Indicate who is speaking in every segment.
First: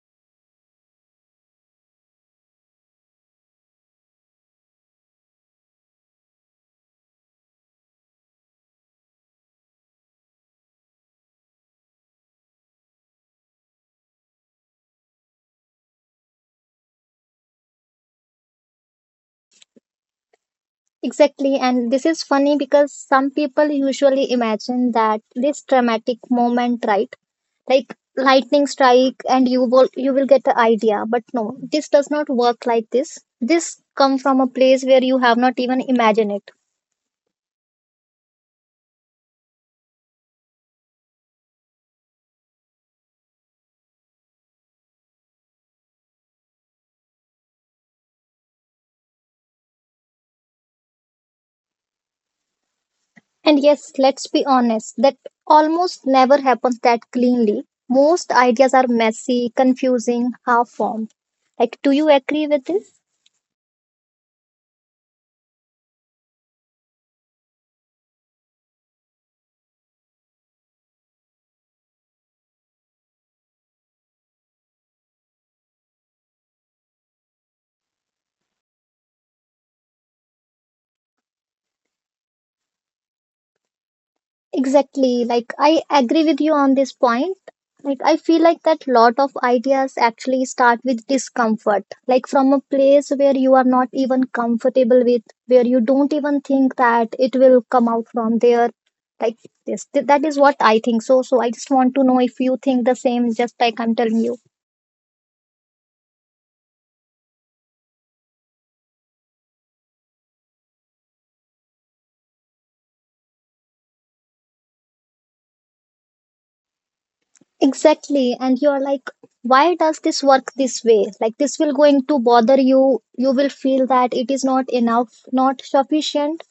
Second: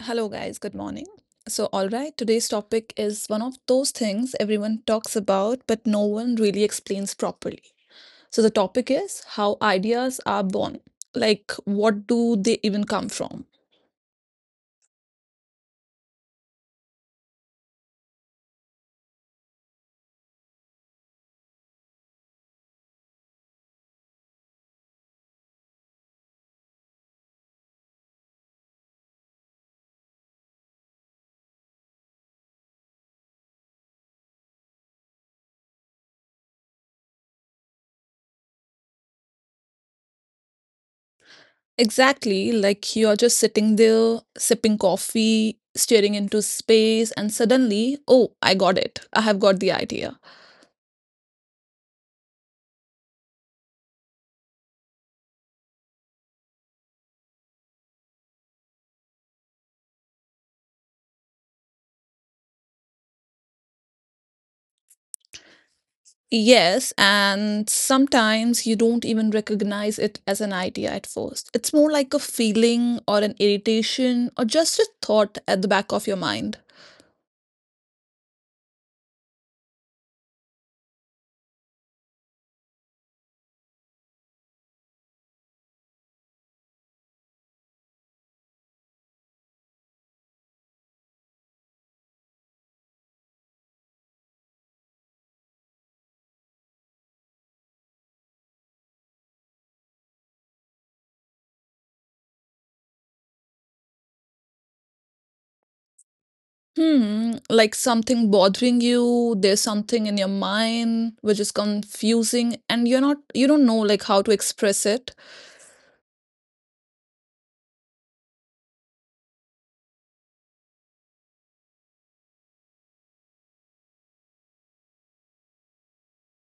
Speaker 1: Hello, guys. Good morning. Today's topic is one of those things everyone talks about, but no one really explains properly. So the topic is how ideas are born. Like, what do they even come from?
Speaker 2: Exactly, and this is funny because some people usually imagine that this dramatic moment, right? Like lightning strike and you will get the idea. But no, this does not work like this. This come from a place where you have not even imagined it.
Speaker 1: Exactly, like you're just sitting there sipping coffee, staring into space, and suddenly, oh, I got it. I have got the idea.
Speaker 2: And yes, let's be honest, that almost never happens that cleanly. Most ideas are messy, confusing, half formed. Like, do you agree with this?
Speaker 1: Yes, and sometimes you don't even recognize it as an idea at first. It's more like a feeling or an irritation or just a thought at the back of your mind.
Speaker 2: Exactly. Like, I agree with you on this point. Like, I feel like that lot of ideas actually start with discomfort, like from a place where you are not even comfortable with, where you don't even think that it will come out from there. Like, that is what I think. So I just want to know if you think the same, just like I'm telling you.
Speaker 1: Hmm, like something bothering you, there's something in your mind which is confusing and you don't know like how to express it.
Speaker 2: Exactly. And you're like, why does this work this way? Like, this will going to bother you. You will feel that it is not enough, not sufficient,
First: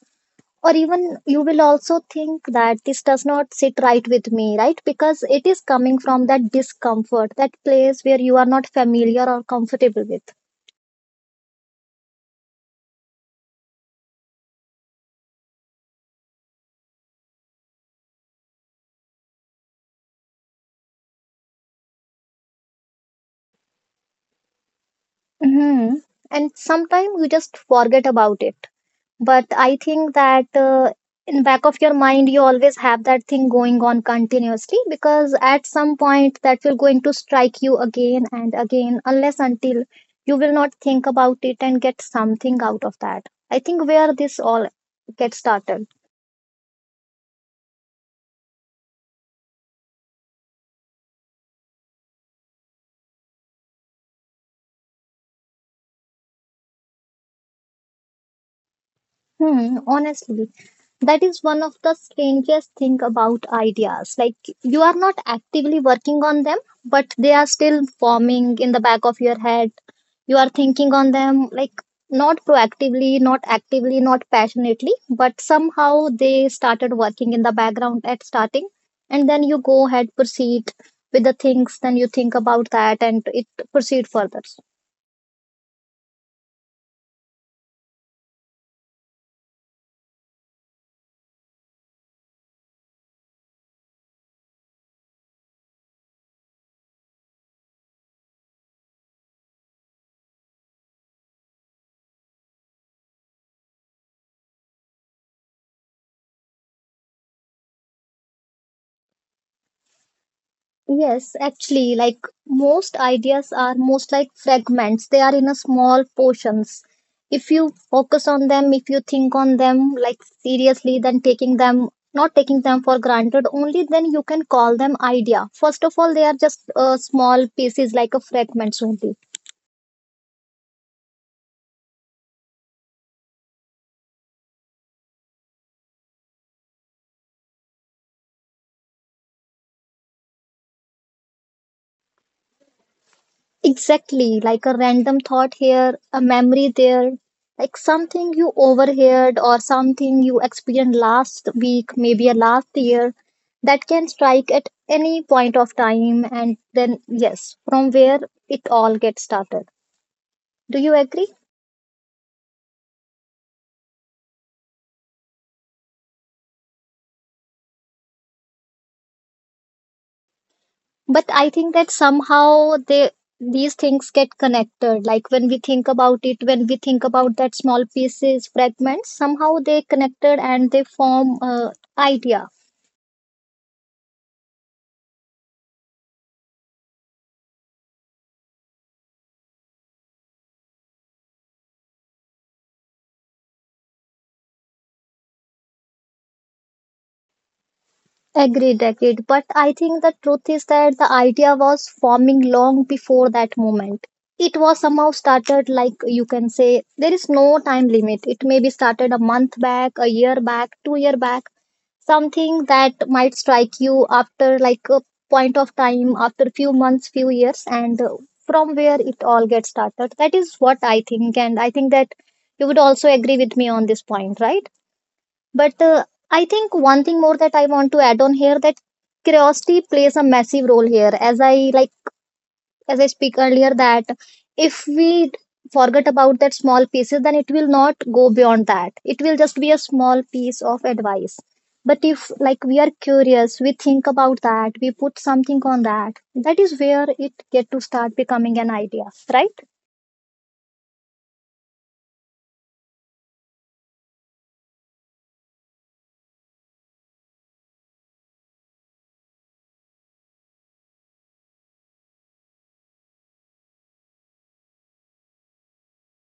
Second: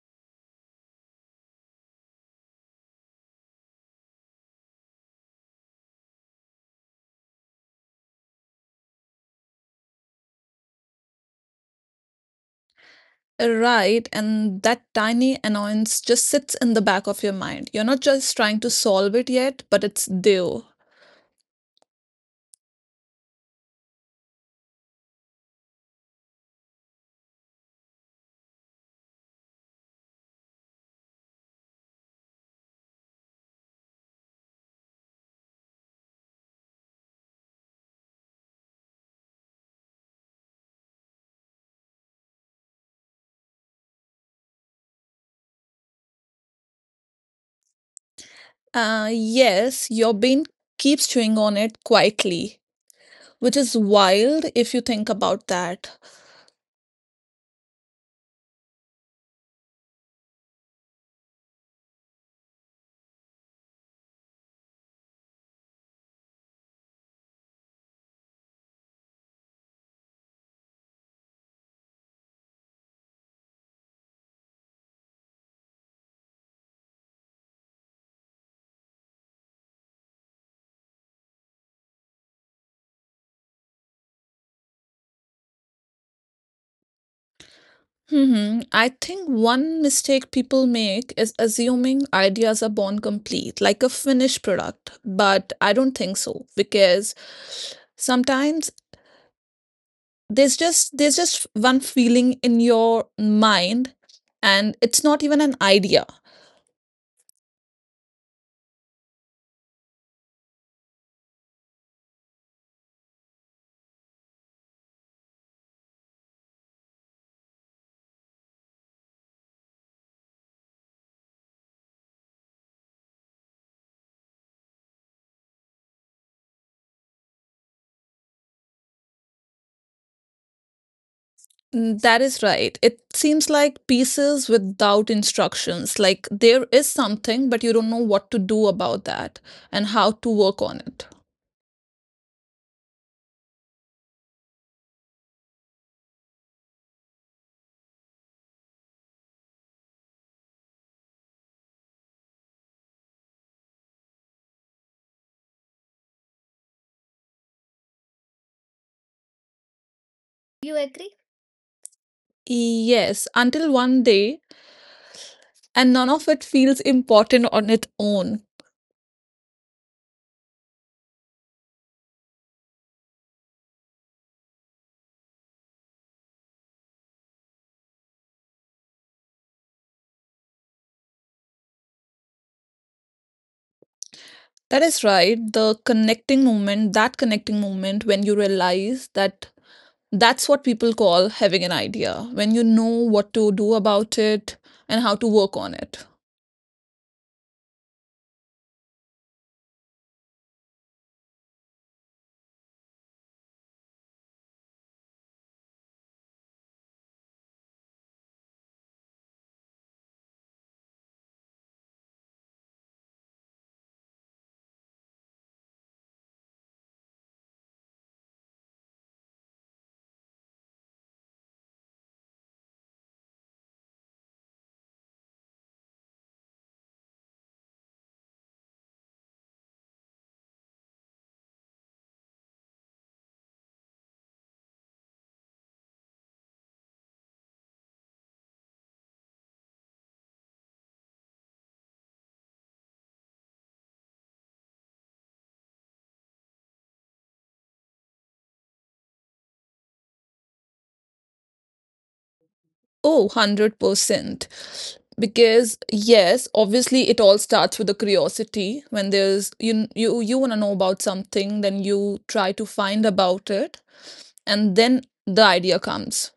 Speaker 2: or even you will also think that this does not sit right with me, right? Because it is coming from that discomfort, that place where you are not familiar or comfortable with.
Speaker 1: Right, and that tiny annoyance just sits in the back of your mind. You're not just trying to solve it yet, but it's there.
Speaker 2: Hmm, and sometimes you just forget about it, but I think that in back of your mind you always have that thing going on continuously, because at some point that will going to strike you again and again unless until you will not think about it and get something out of that. I think where this all gets started.
Speaker 1: Yes, your brain keeps chewing on it quietly, which is wild if you think about that.
Speaker 2: Hmm, honestly, that is one of the strangest thing about ideas. Like you are not actively working on them, but they are still forming in the back of your head. You are thinking on them, like not proactively, not actively, not passionately, but somehow they started working in the background at starting, and then you go ahead proceed with the things. Then you think about that, and it proceed further.
Speaker 1: I think one mistake people make is assuming ideas are born complete, like a finished product. But I don't think so, because sometimes there's just one feeling in your mind, and it's not even an idea.
Speaker 2: Yes, actually, like most ideas are most like fragments. They are in a small portions. If you focus on them, if you think on them like seriously, then taking them, not taking them for granted, only then you can call them idea. First of all, they are just small pieces like a fragments only.
Speaker 1: That is right. It seems like pieces without instructions. Like there is something, but you don't know what to do about that and how to work on it.
Speaker 2: Exactly, like a random thought here, a memory there, like something you overheard or something you experienced last week, maybe a last year, that can strike at any point of time. And then, yes, from where it all gets started.
Speaker 1: You
Speaker 2: Do you
Speaker 1: agree?
Speaker 2: agree?
Speaker 1: Yes, until one day, and none of it feels important on its own.
Speaker 2: But I think that somehow they these things get connected. Like when we think about it, when we think about that small pieces, fragments, somehow they connected and they form a idea.
Speaker 1: That is right. That connecting moment when you realize that that's what people call having an idea, when you know what to do about it and how to work on it.
Speaker 2: Agreed, agreed. But I think the truth is that the idea was forming long before that moment. It was somehow started, like you can say, there is no time limit. It may be started a month back, a year back, 2 year back, something that might strike you after like a point of time, after few months, few years, and from where it all gets started. That is what I think, and I think that you would also agree with me on this point, right? But I think one thing more that I want to add on here, that curiosity plays a massive role here. As I like, as I speak earlier, that if we forget about that small pieces, then it will not go beyond that. It will just be a small piece of advice. But if like we are curious, we think about that, we put something on that. That is where it get to start becoming an idea, right?
Speaker 1: Oh, 100%. Because yes, obviously it all starts with the curiosity. When there's you want to know about something, then you try to find about it, and then the idea comes.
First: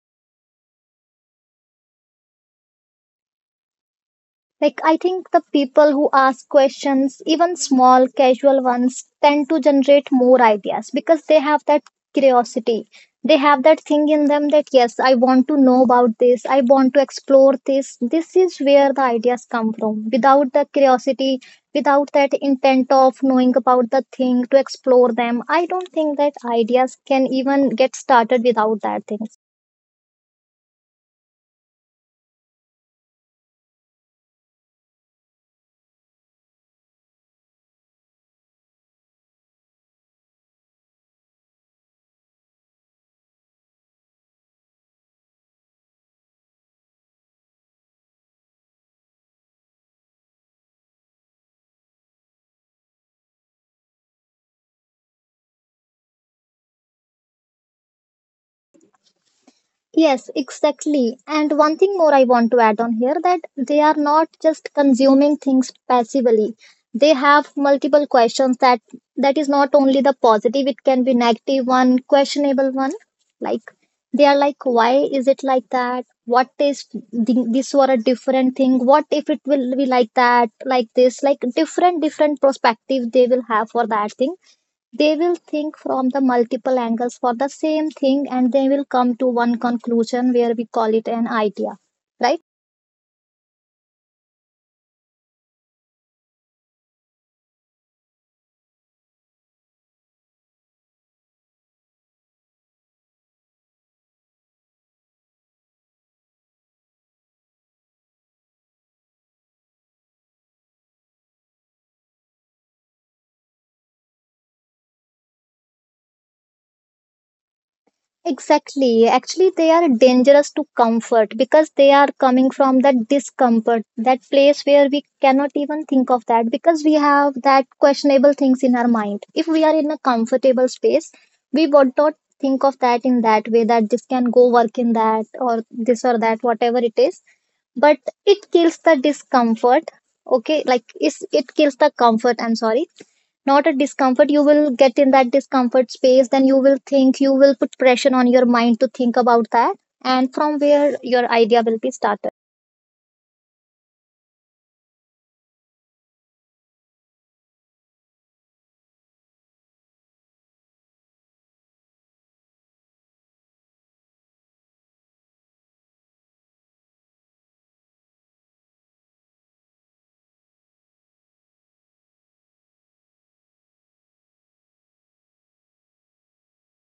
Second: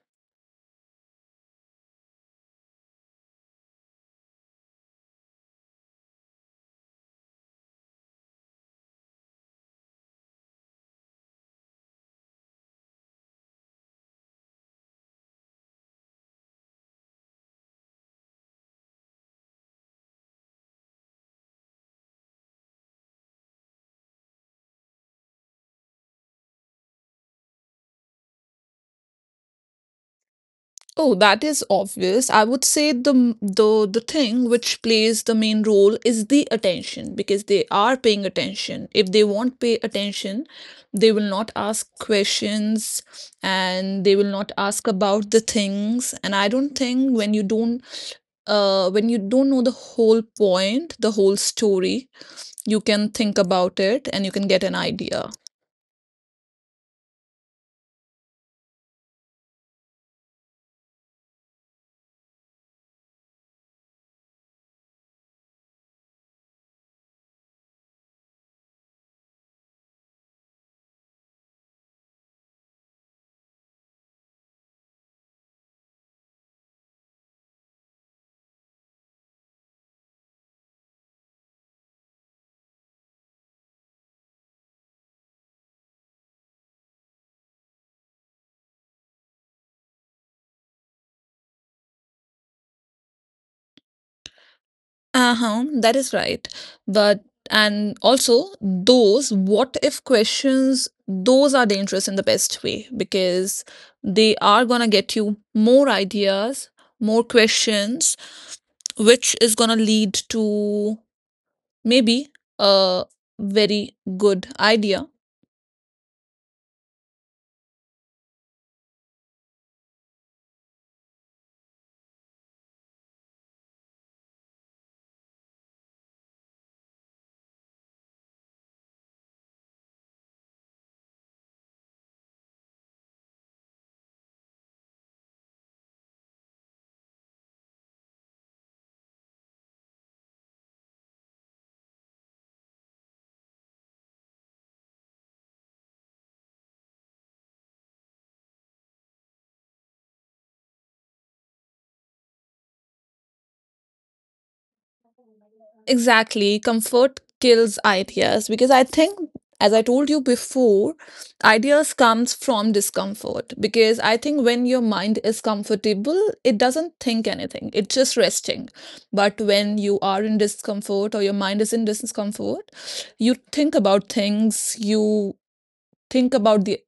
Speaker 2: Like, I think the people who ask questions, even small, casual ones, tend to generate more ideas because they have that curiosity. They have that thing in them that, yes, I want to know about this. I want to explore this. This is where the ideas come from. Without the curiosity, without that intent of knowing about the thing to explore them, I don't think that ideas can even get started without that thing.
Speaker 1: Oh, that is obvious. I would say the thing which plays the main role is the attention, because they are paying attention. If they won't pay attention, they will not ask questions and they will not ask about the things. And I don't think when you don't know the whole point, the whole story, you can think about it and you can get an idea.
Speaker 2: Yes, exactly. And one thing more I want to add on here, that they are not just consuming things passively. They have multiple questions, that that is not only the positive, it can be negative one, questionable one. Like they are like, why is it like that? What if th- this were a different thing? What if it will be like that, like this? Like different, different perspective they will have for that thing. They will think from the multiple angles for the same thing, and they will come to one conclusion where we call it an idea, right?
Speaker 1: Uh-huh, that is right. But and also those what if questions, those are dangerous in the best way because they are gonna get you more ideas, more questions, which is gonna lead to maybe a very good idea.
Speaker 2: Exactly. Actually, they are dangerous to comfort because they are coming from that discomfort, that place where we cannot even think of that, because we have that questionable things in our mind. If we are in a comfortable space, we would not think of that in that way, that this can go work in that or this or that, whatever it is. But it kills the discomfort. Okay, like it kills the comfort, I'm sorry, not a discomfort. You will get in that discomfort space, then you will think, you will put pressure on your mind to think about that, and from where your idea will be started.
Speaker 1: Exactly. Comfort kills ideas, because I think, as I told you before, ideas comes from discomfort because I think when your mind is comfortable, it doesn't think anything. It's just resting. But when you are in discomfort or your mind is in discomfort, you think about things, you think about the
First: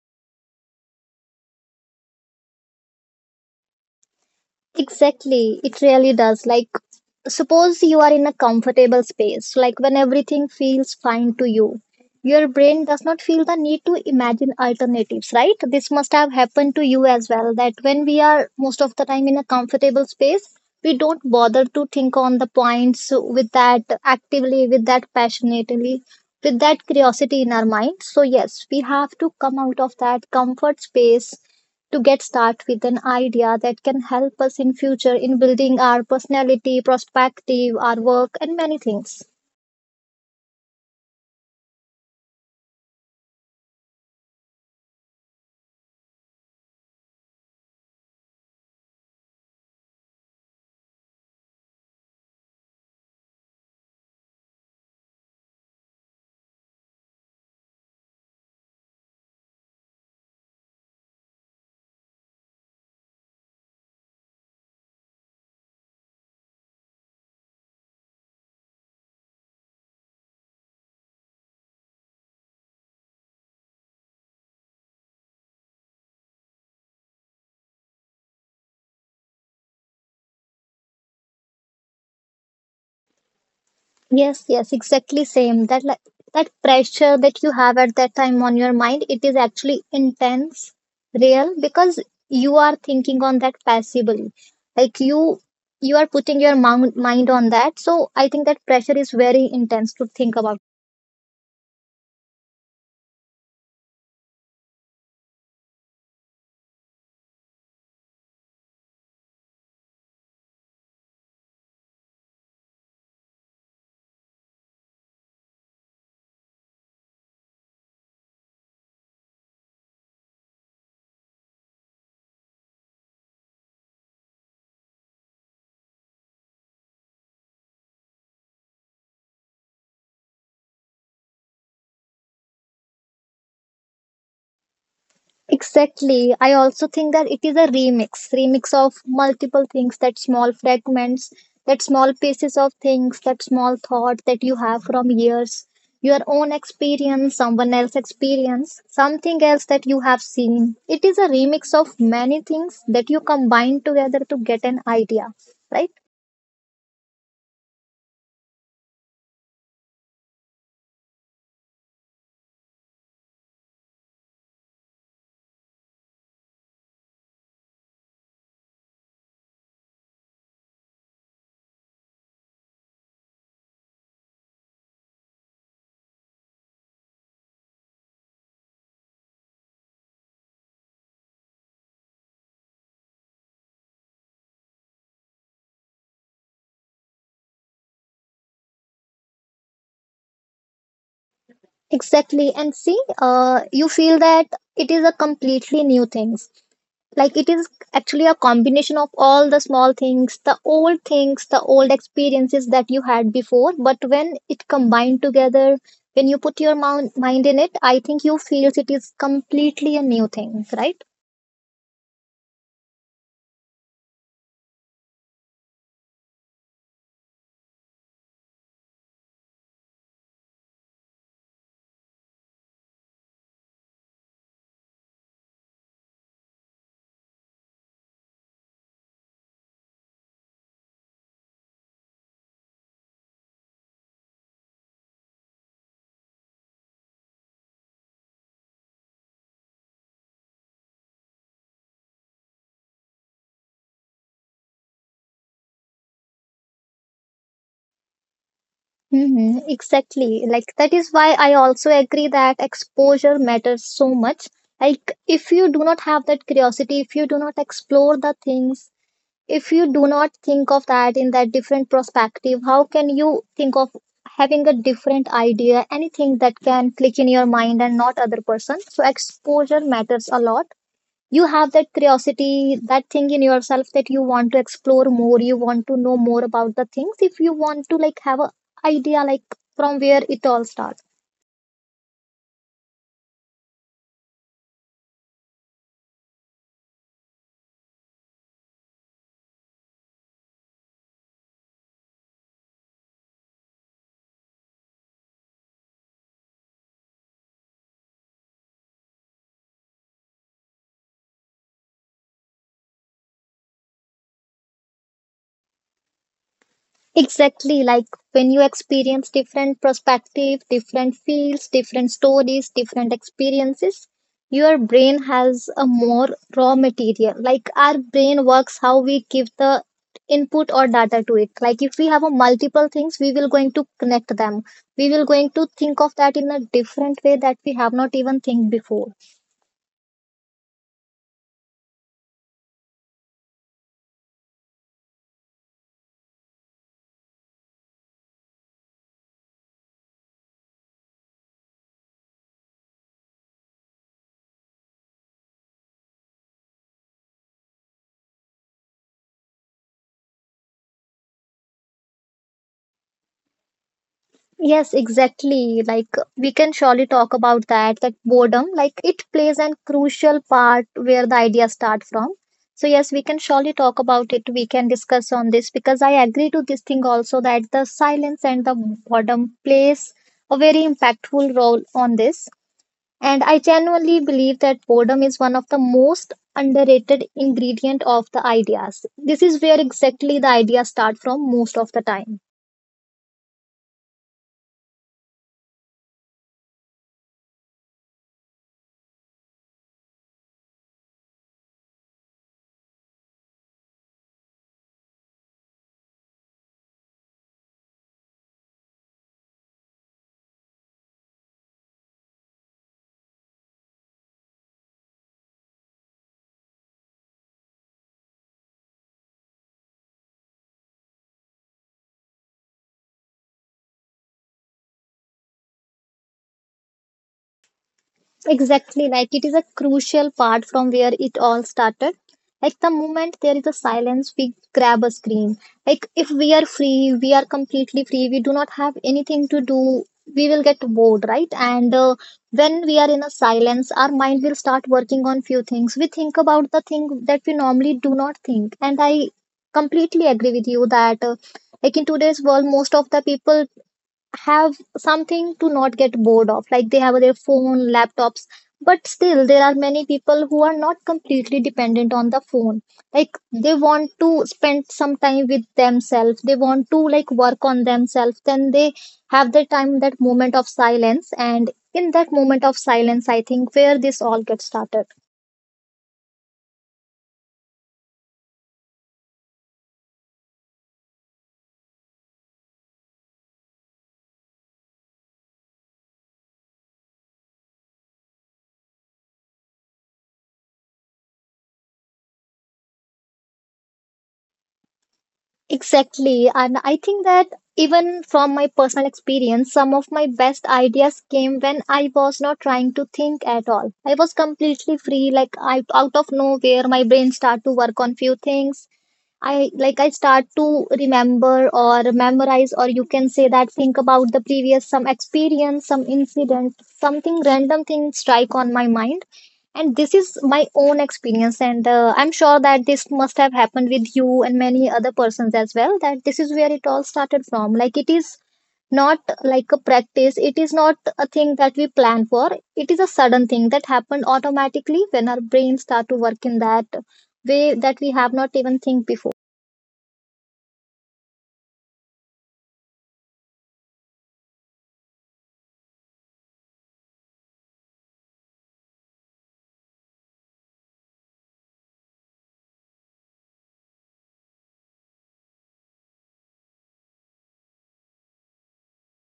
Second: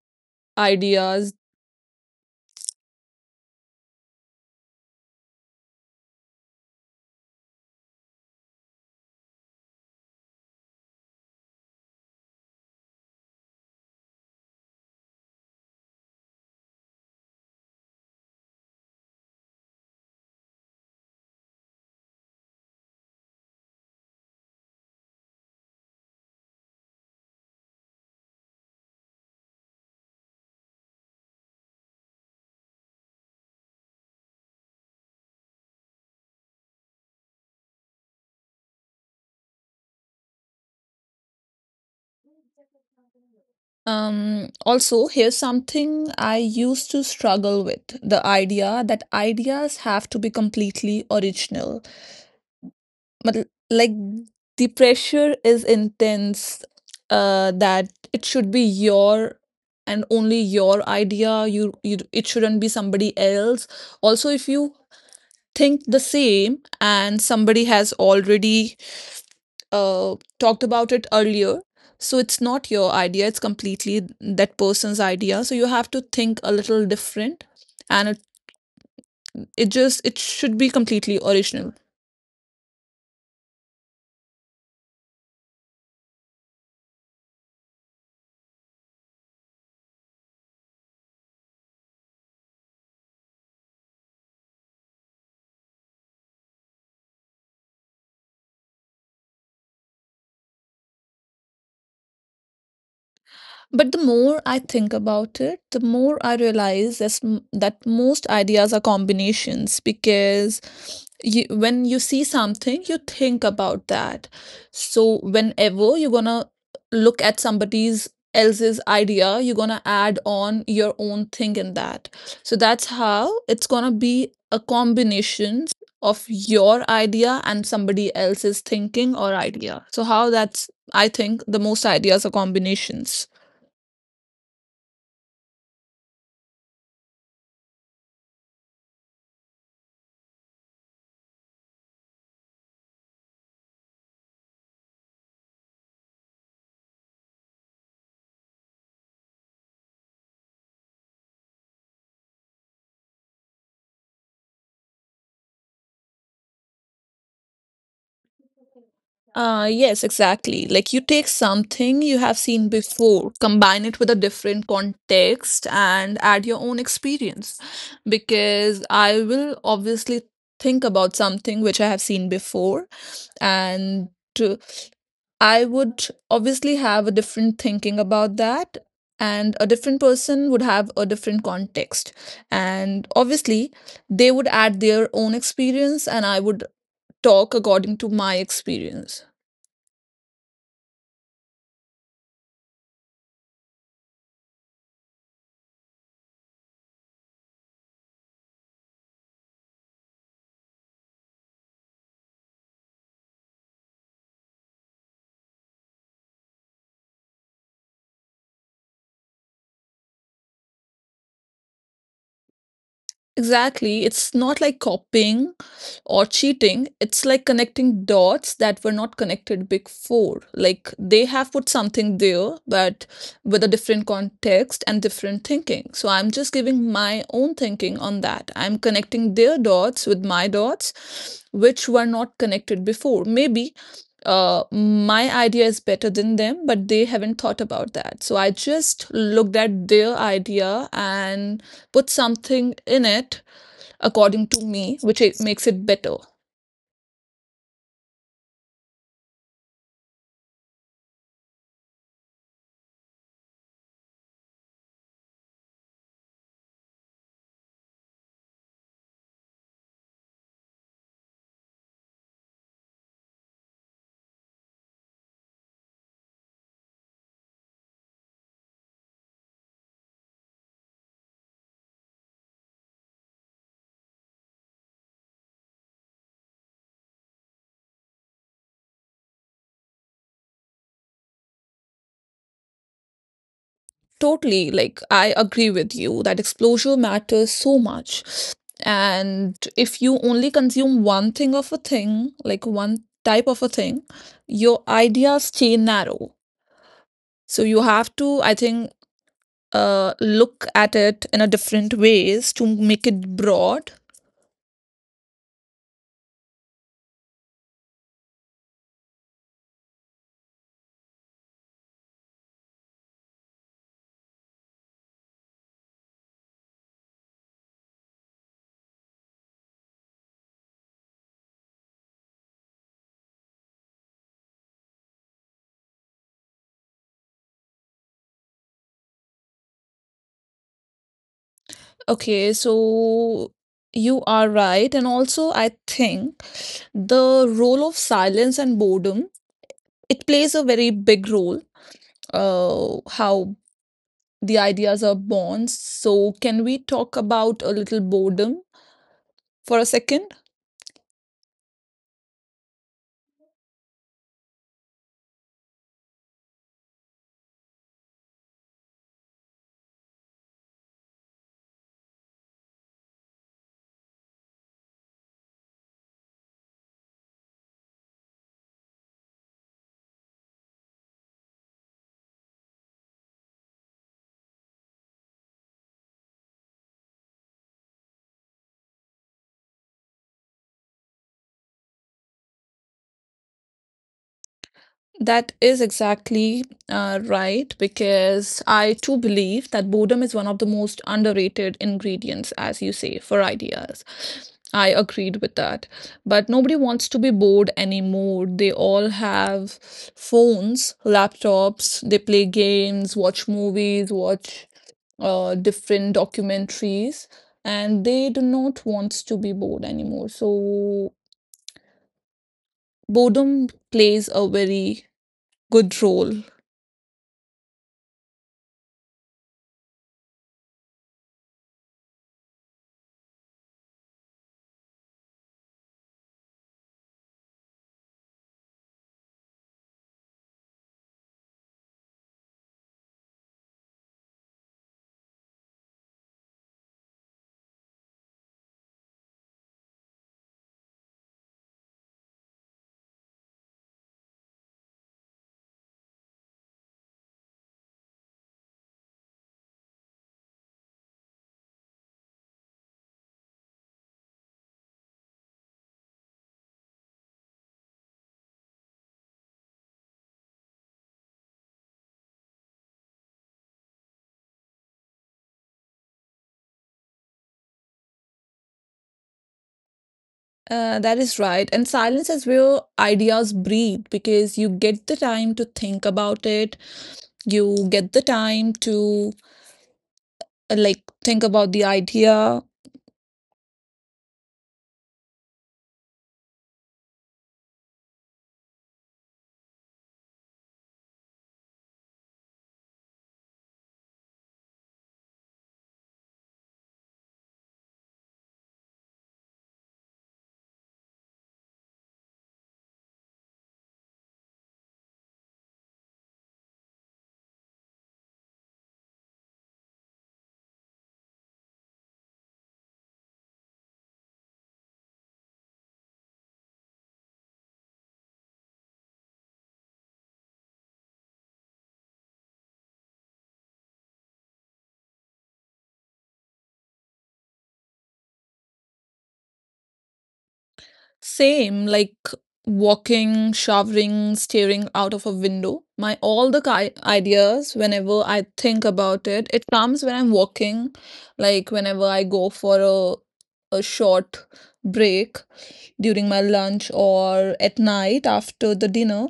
Speaker 1: ideas.
Speaker 2: Exactly, it really does. Like, suppose you are in a comfortable space, like when everything feels fine to you, your brain does not feel the need to imagine alternatives, right? This must have happened to you as well, that when we are most of the time in a comfortable space, we don't bother to think on the points with that actively, with that passionately, with that curiosity in our mind. So, yes, we have to come out of that comfort space to get started with an idea that can help us in future in building our personality, perspective, our work, and many things.
Speaker 1: Also, here's something I used to struggle with, the idea that ideas have to be completely original, but like the pressure is intense, that it should be your and only your idea. You it shouldn't be somebody else. Also, if you think the same and somebody has already talked about it earlier, so it's not your idea, it's completely that person's idea, so you have to think a little different, and it just it should be completely original.
Speaker 2: Yes, yes, exactly same. That like that pressure that you have at that time on your mind, it is actually intense, real, because you are thinking on that passively. Like you are putting your mind on that. So I think that pressure is very intense to think about.
Speaker 1: But the more I think about it, the more I realize that most ideas are combinations, because you, when you see something, you think about that. So whenever you're gonna look at somebody's else's idea, you're gonna add on your own thing in that. So that's how it's gonna be a combination of your idea and somebody else's thinking or idea. So how that's I think the most ideas are combinations.
Speaker 2: Exactly. I also think that it is a remix, remix of multiple things, that small fragments, that small pieces of things, that small thought that you have from years, your own experience, someone else's experience, something else that you have seen. It is a remix of many things that you combine together to get an idea, right?
Speaker 1: Yes, exactly. Like you take something you have seen before, combine it with a different context, and add your own experience. Because I will obviously think about something which I have seen before, and uh, I would obviously have a different thinking about that. And a different person would have a different context. And obviously, they would add their own experience, and I would talk according to my experience.
Speaker 2: Exactly. And see, you feel that it is a completely new thing. Like it is actually a combination of all the small things, the old things, the old experiences that you had before, but when it combined together, when you put your mind in it, I think you feels it is completely a new thing, right?
Speaker 1: Exactly. It's not like copying or cheating. It's like connecting dots that were not connected before. Like they have put something there, but with a different context and different thinking. So I'm just giving my own thinking on that. I'm connecting their dots with my dots, which were not connected before. Maybe my idea is better than them, but they haven't thought about that. So I just looked at their idea and put something in it according to me, which it makes it better.
Speaker 2: Hmm, exactly. Like that is why I also agree that exposure matters so much. Like if you do not have that curiosity, if you do not explore the things, if you do not think of that in that different perspective, how can you think of having a different idea, anything that can click in your mind and not other person? So exposure matters a lot. You have that curiosity, that thing in yourself, that you want to explore more, you want to know more about the things, if you want to like have a idea, like from where it all starts.
Speaker 1: Totally, like I agree with you that exposure matters so much. And if you only consume one thing of a thing, like one type of a thing, your ideas stay narrow. So you have to, I think, look at it in a different ways to make it broad.
Speaker 2: Exactly, like when you experience different perspective, different fields, different stories, different experiences, your brain has a more raw material. Like our brain works how we give the input or data to it. Like if we have a multiple things, we will going to connect them. We will going to think of that in a different way that we have not even think before.
Speaker 1: Okay, so you are right. And also I think the role of silence and boredom, it plays a very big role how the ideas are born. So, can we talk about a little boredom for a second?
Speaker 2: Yes, exactly. Like we can surely talk about that, that boredom, like it plays an crucial part where the ideas start from. So yes, we can surely talk about it. We can discuss on this because I agree to this thing also, that the silence and the boredom plays a very impactful role on this. And I genuinely believe that boredom is one of the most underrated ingredient of the ideas. This is where exactly the ideas start from most of the time.
Speaker 1: That is exactly right, because I too believe that boredom is one of the most underrated ingredients, as you say, for ideas. I agreed with that. But nobody wants to be bored anymore. They all have phones, laptops, they play games, watch movies, watch different documentaries, and they do not want to be bored anymore. So, boredom plays a very good role.
Speaker 2: Exactly, like it is a crucial part from where it all started. Like the moment there is a silence, we grab a screen. Like if we are free, we are completely free, we do not have anything to do, we will get bored, right? And when we are in a silence, our mind will start working on few things. We think about the thing that we normally do not think. And I completely agree with you that, like in today's world, most of the people have something to not get bored of, like they have their phone laptops. But still there are many people who are not completely dependent on the phone. Like they want to spend some time with themselves, they want to like work on themselves, then they have the time, that moment of silence, and in that moment of silence, I think where this all gets started.
Speaker 1: That is right. And silence is where ideas breathe, because you get the time to think about it. You get the time to like think about the idea.
Speaker 2: Exactly. And I think that even from my personal experience, some of my best ideas came when I was not trying to think at all. I was completely free, like I, out of nowhere, my brain started to work on few things. I start to remember or memorize, or you can say that think about the previous some experience, some incident, something random thing strike on my mind. And this is my own experience, and I'm sure that this must have happened with you and many other persons as well. That this is where it all started from. Like it is not like a practice, it is not a thing that we plan for. It is a sudden thing that happened automatically when our brains start to work in that way that we have not even think before.
Speaker 1: Same, like walking, showering, staring out of a window. My ideas, whenever I think about it, it comes when I'm walking, like whenever I go for a short break during my lunch or at night after the dinner.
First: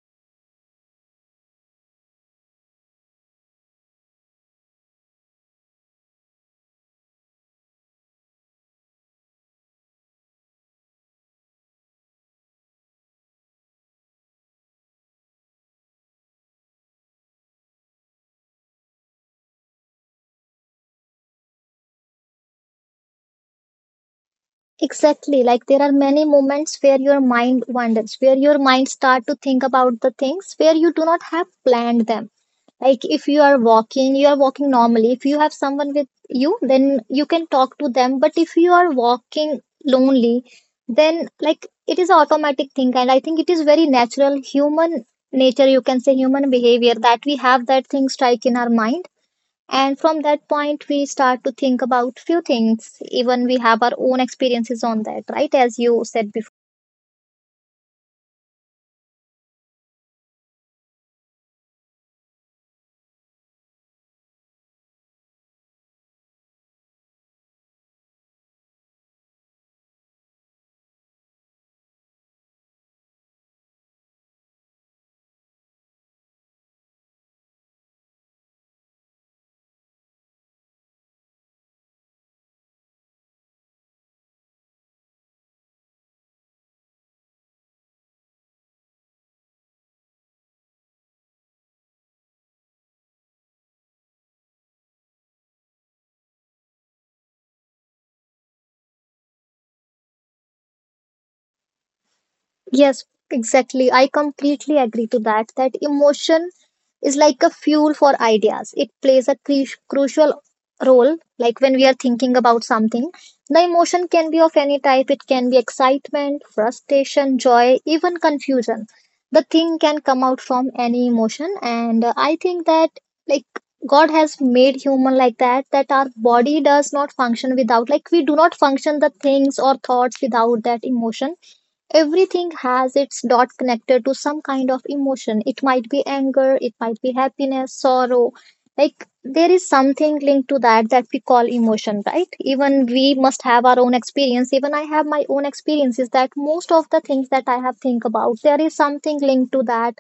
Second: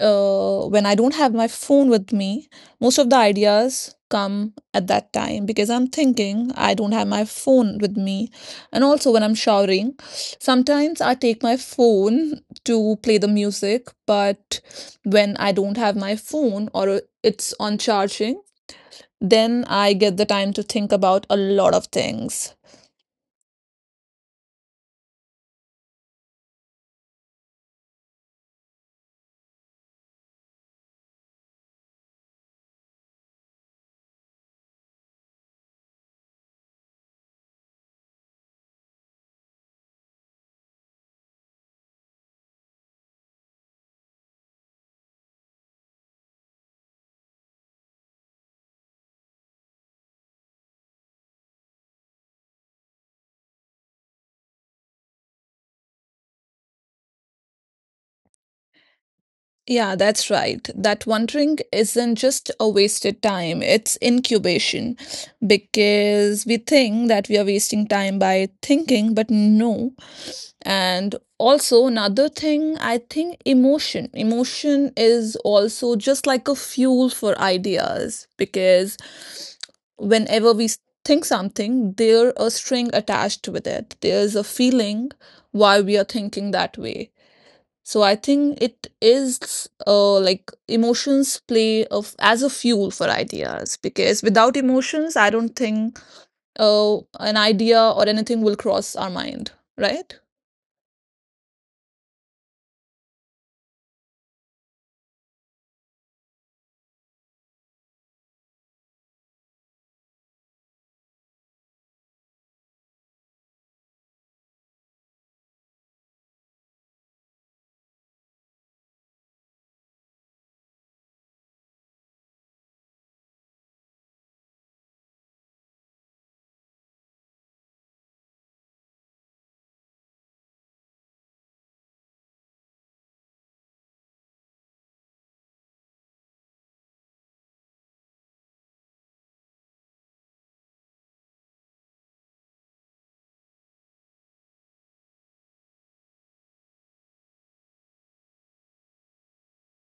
Speaker 1: When I don't have my phone with me, most of the ideas come at that time because I'm thinking I don't have my phone with me. And also, when I'm showering, sometimes I take my phone to play the music, but when I don't have my phone or it's on charging, then I get the time to think about a lot of things.
Speaker 2: Exactly. Like there are many moments where your mind wanders, where your mind start to think about the things where you do not have planned them. Like if you are walking, you are walking normally. If you have someone with you, then you can talk to them. But if you are walking lonely, then like it is an automatic thing. And I think it is very natural human nature, you can say human behavior, that we have that thing strike in our mind, and from that point, we start to think about few things. Even we have our own experiences on that, right? As you said before.
Speaker 1: Yeah, that's right. That wondering isn't just a wasted time, it's incubation, because we think that we are wasting time by thinking, but no. And also, another thing, I think emotion. Emotion is also just like a fuel for ideas because whenever think something, there a string attached with it. There's a feeling why we are thinking that way. So I think it is, like emotions play of as a fuel for ideas because without emotions, I don't think an idea or anything will cross our mind, right?
Speaker 2: Yes, exactly. I completely agree to that. That emotion is like a fuel for ideas. It plays a crucial role. Like when we are thinking about something, the emotion can be of any type. It can be excitement, frustration, joy, even confusion. The thing can come out from any emotion. And I think that like God has made human like that, that our body does not function without, like we do not function the things or thoughts without that emotion. Everything has its dot connected to some kind of emotion. It might be anger, it might be happiness, sorrow. Like there is something linked to that that we call emotion, right? Even we must have our own experience. Even I have my own experiences that most of the things that I have think about, there is something linked to that,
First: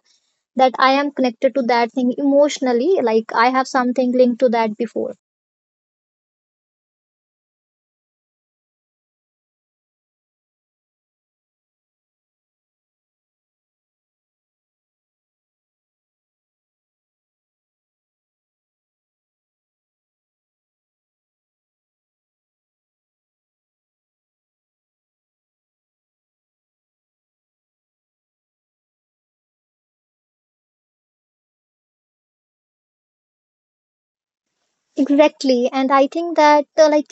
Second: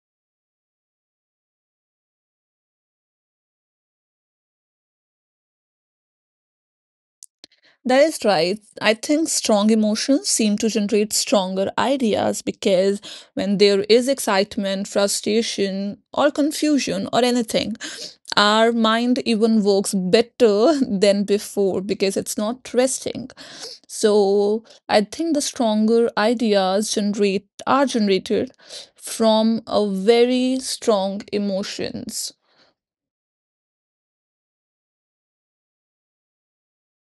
Speaker 2: that I am connected to that thing emotionally. Like I have something linked to that before.
Speaker 1: That is right. I think strong emotions seem to generate stronger ideas because when there is excitement, frustration, or confusion, or anything, our mind even works better than before, because it's not resting. So I think the stronger ideas generate are generated from a very strong emotions.
Speaker 2: Exactly. And I think that like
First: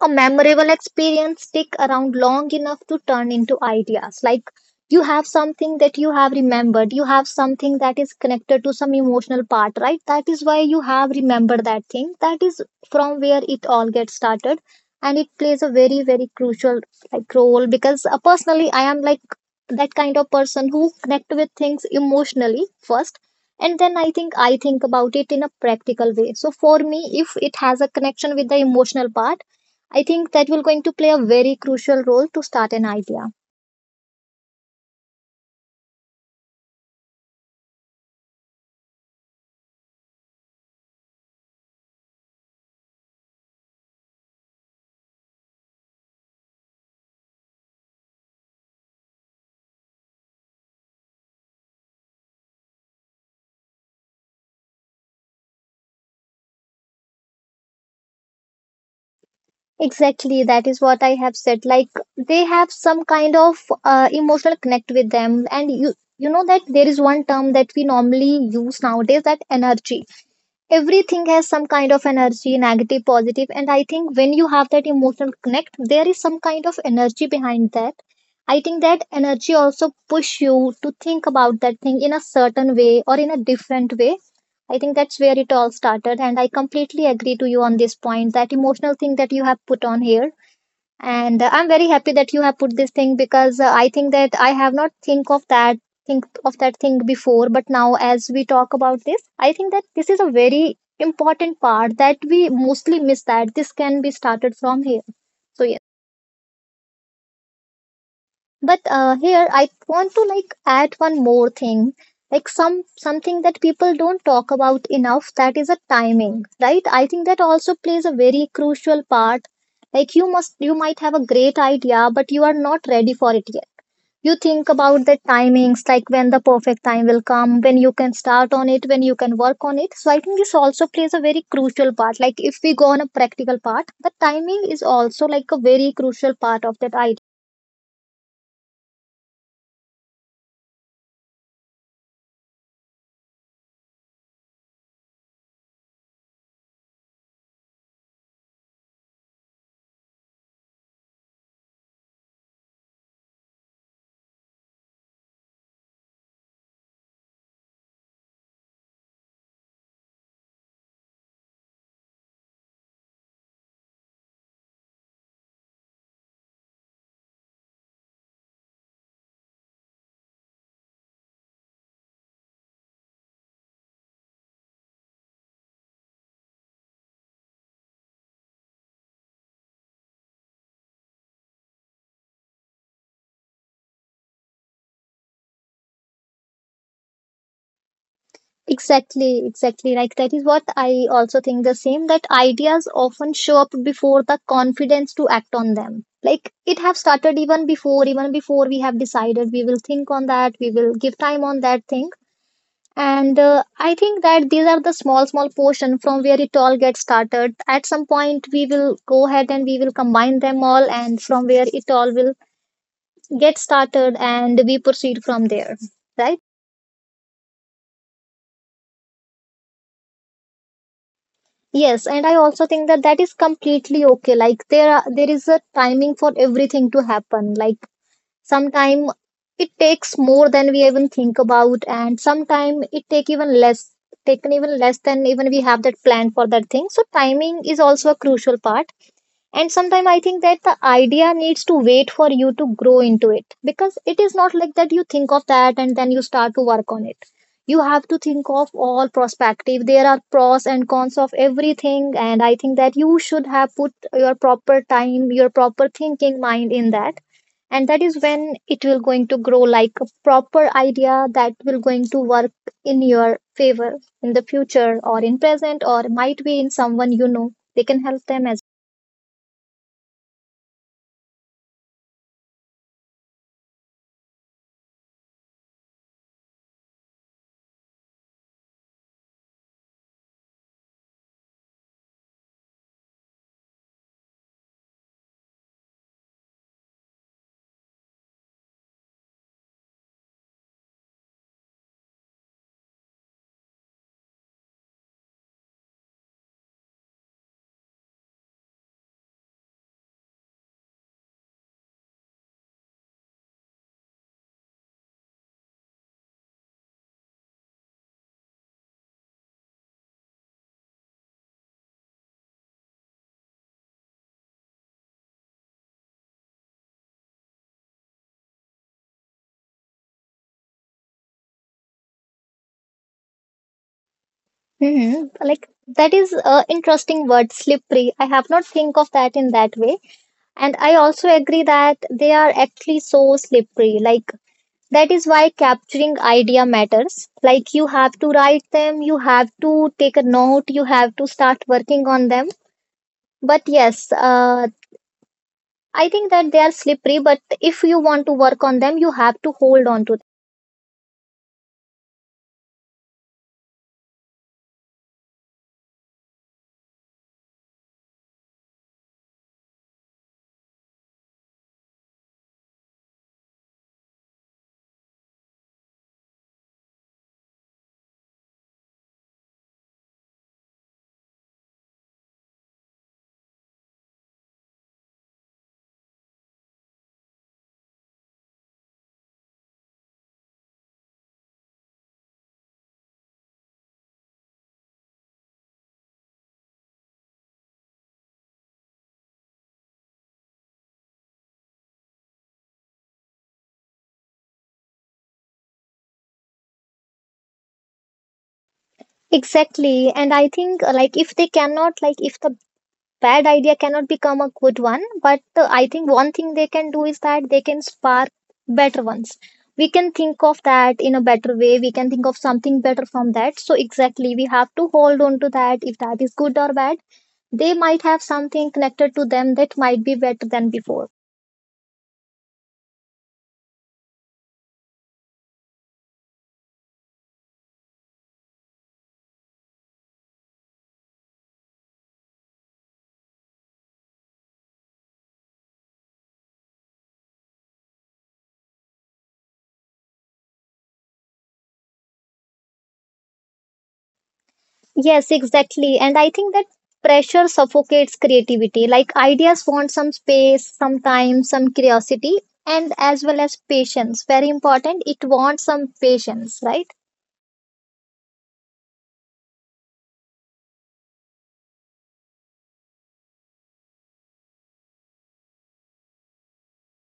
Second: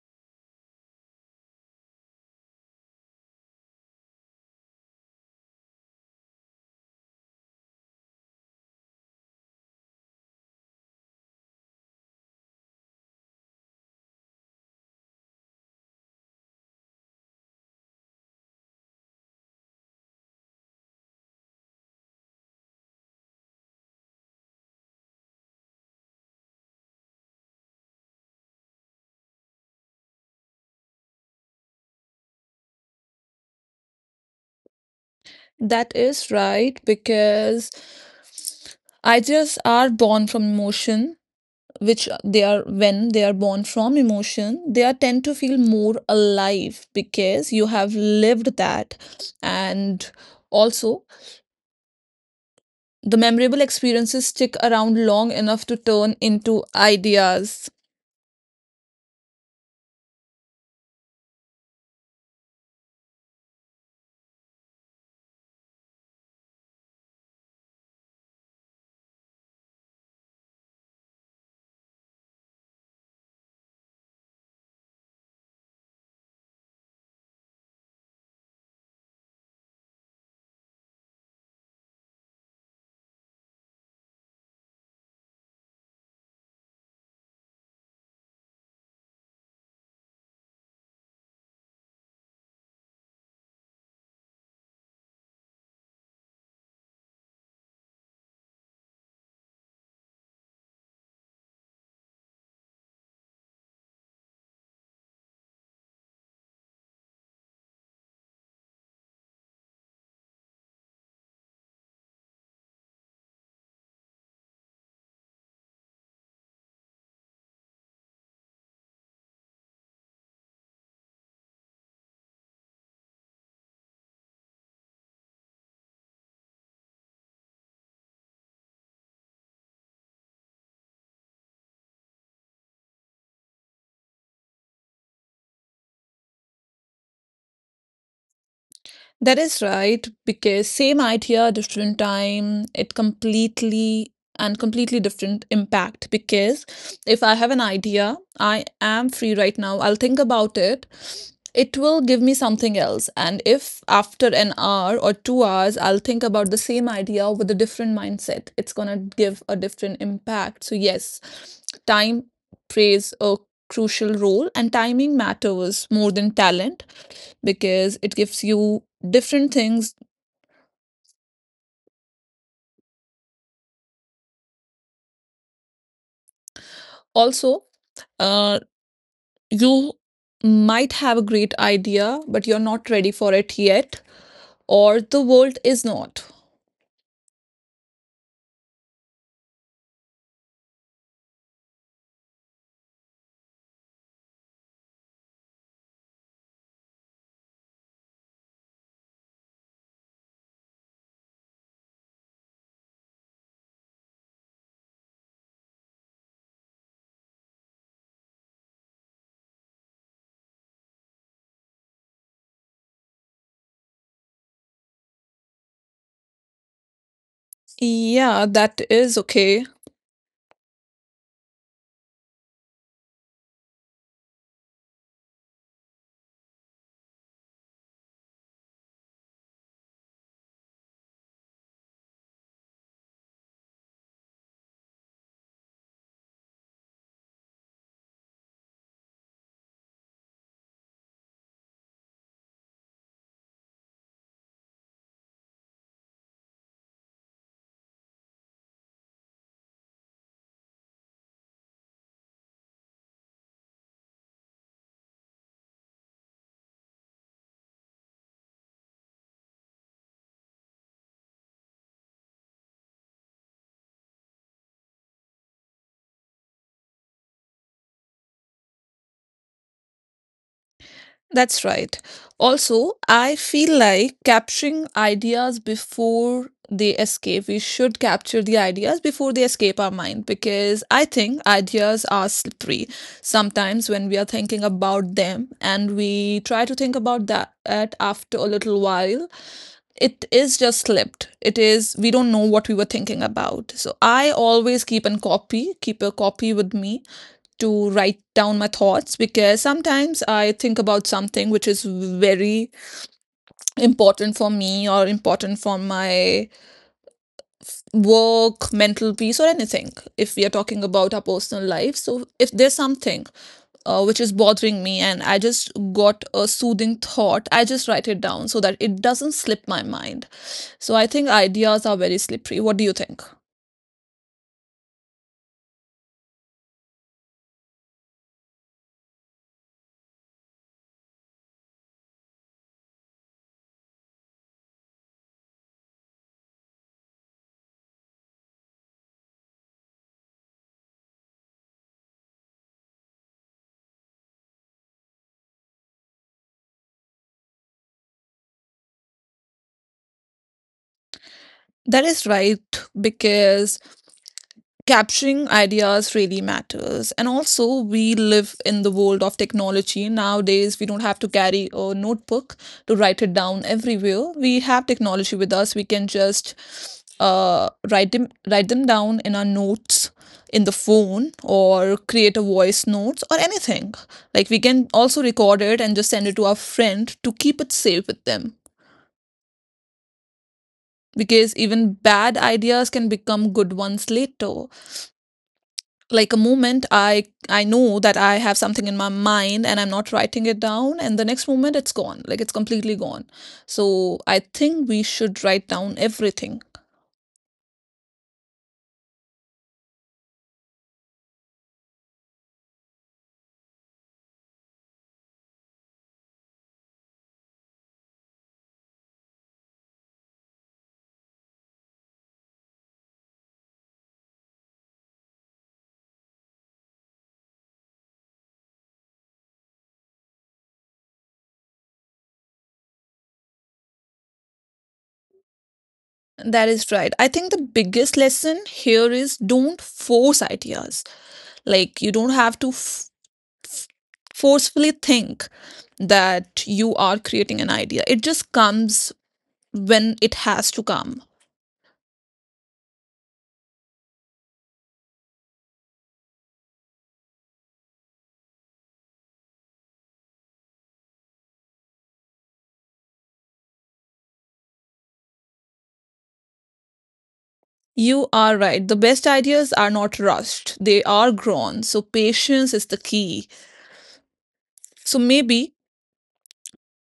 Speaker 2: a memorable experience stick around long enough to turn into ideas. Like you have something that you have remembered, you have something that is connected to some emotional part, right? That is why you have remembered that thing. That is from where it all gets started. And it plays a very, very crucial like role, because personally I am like that kind of person who connect with things emotionally first, and then I think about it in a practical way. So for me, if it has a connection with the emotional part, I think that will going to play a very crucial role to start an idea.
Speaker 1: That is right, because ideas are born from emotion, which they are when they are born from emotion, they are tend to feel more alive because you have lived that. And also, the memorable experiences stick around long enough to turn into ideas.
Speaker 2: Exactly, that is what I have said. Like they have some kind of emotional connect with them, and you know that there is one term that we normally use nowadays, that energy. Everything has some kind of energy, negative, positive, and I think when you have that emotional connect, there is some kind of energy behind that. I think that energy also push you to think about that thing in a certain way or in a different way. I think that's where it all started. And I completely agree to you on this point, that emotional thing that you have put on here. And I'm very happy that you have put this thing, because I think that I have not think of that thing before, but now as we talk about this, I think that this is a very important part that we mostly miss, that this can be started from here. So but here I want to like add one more thing, like something that people don't talk about enough, that is a timing, right? I think that also plays a very crucial part. Like you might have a great idea, but you are not ready for it yet. You think about the timings, like when the perfect time will come, when you can start on it, when you can work on it. So I think this also plays a very crucial part. Like if we go on a practical part, the timing is also like a very crucial part of that idea.
Speaker 1: That is right, because same idea, different time, it completely and completely different impact. Because if I have an idea, I am free right now, I'll think about it, it will give me something else. And if after an hour or 2 hours, I'll think about the same idea with a different mindset, it's gonna give a different impact. So, yes, time plays a crucial role, and timing matters more than talent because it gives you different things. Also, uh, you might have a great idea, but you're not ready for it yet, or the world is not.
Speaker 2: Exactly, exactly. Like that is what I also think the same, that ideas often show up before the confidence to act on them. Like it have started even before we have decided we will think on that, we will give time on that thing. And I think that these are the small, small portion from where it all gets started. At some point, we will go ahead and we will combine them all, and from where it all will get started, and we proceed from there, right?
Speaker 1: Yeah, that is okay.
Speaker 2: Yes, and I also think that that is completely okay. Like there are, there is a timing for everything to happen. Like sometime it takes more than we even think about, and sometime it take even less, taken even less than even we have that plan for that thing. So timing is also a crucial part, and sometimes I think that the idea needs to wait for you to grow into it, because it is not like that you think of that and then you start to work on it. You have to think of all prospective, there are pros and cons of everything, and I think that you should have put your proper time, your proper thinking mind in that, and that is when it will going to grow like a proper idea that will going to work in your favor in the future or in present, or might be in someone, you know, they can help them as.
Speaker 1: That's right. Also, I feel like capturing ideas before they escape. We should capture the ideas before they escape our mind, because I think ideas are slippery. Sometimes when we are thinking about them and we try to think about that at after a little while, it is just slipped. It is, we don't know what we were thinking about. So I always keep a copy with me to write down my thoughts, because sometimes I think about something which is very important for me or important for my work, mental peace, or anything. If we are talking about our personal life, so if there's something which is bothering me and I just got a soothing thought, I just write it down so that it doesn't slip my mind. So I think ideas are very slippery. What do you think?
Speaker 2: Hmm. Like that is a interesting word, slippery. I have not think of that in that way. And I also agree that they are actually so slippery. Like that is why capturing idea matters. Like you have to write them, you have to take a note, you have to start working on them. But yes, I think that they are slippery, but if you want to work on them, you have to hold on to them.
Speaker 1: That is right, because capturing ideas really matters. And also we live in the world of technology nowadays. We don't have to carry a notebook to write it down everywhere. We have technology with us. We can just write them down in our notes in the phone, or create a voice notes or anything. Like, we can also record it and just send it to our friend to keep it safe with them, because even bad ideas can become good ones later. Like, a moment I know that I have something in my mind and I'm not writing it down, and the next moment it's gone. Like, it's completely gone. So I think we should write down everything.
Speaker 2: Exactly. And I think like if they cannot, like if the bad idea cannot become a good one, but I think one thing they can do is that they can spark better ones. We can think of that in a better way, we can think of something better from that. So exactly, we have to hold on to that, if that is good or bad, they might have something connected to them that might be better than before.
Speaker 1: That is right. I think the biggest lesson here is don't force ideas. Like, you don't have to f- forcefully think that you are creating an idea. It just comes when it has to come.
Speaker 2: Yes, exactly. And I think that pressure suffocates creativity. Like ideas want some space, some time, some curiosity, and as well as patience. Very important. It wants some patience, right?
Speaker 1: You are right. The best ideas are not rushed, they are grown. So, patience is the key. So, maybe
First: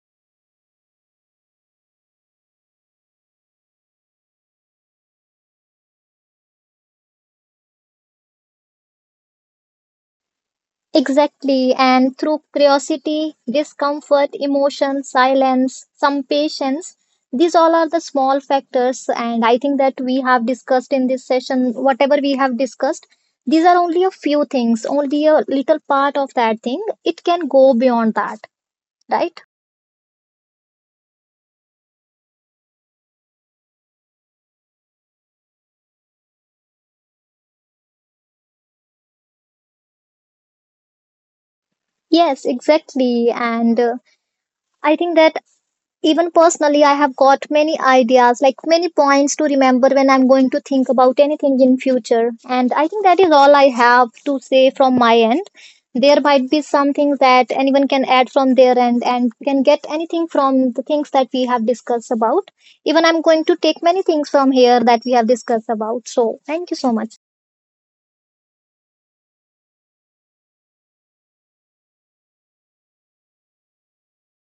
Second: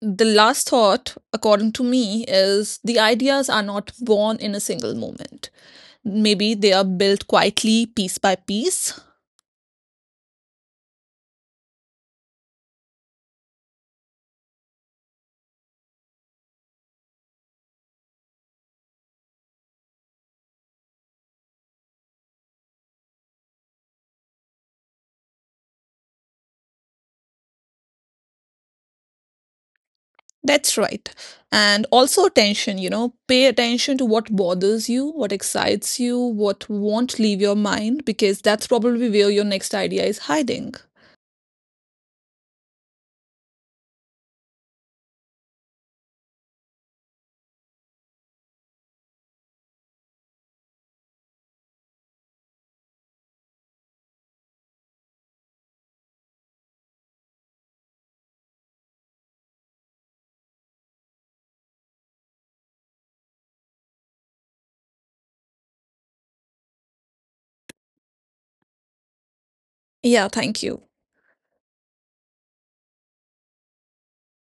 Speaker 1: the last thought, according to me, is the ideas are not born in a single moment. Maybe they are built quietly, piece by piece.
Speaker 2: Exactly. And through curiosity, discomfort, emotion, silence, some patience, these all are the small factors. And I think that we have discussed in this session, whatever we have discussed, these are only a few things, only a little part of that thing. It can go beyond that. Right?
Speaker 1: That's right. And also attention, you know, pay attention to what bothers you, what excites you, what won't leave your mind, because that's probably where your next idea is hiding.
Speaker 2: Yes, exactly. And I think that even personally, I have got many ideas, like many points to remember when I'm going to think about anything in future. And I think that is all I have to say from my end. There might be some things that anyone can add from their end, and we can get anything from the things that we have discussed about. Even I'm going to take many things from here that we have discussed about. So thank you so much.
Speaker 1: Yeah, thank you.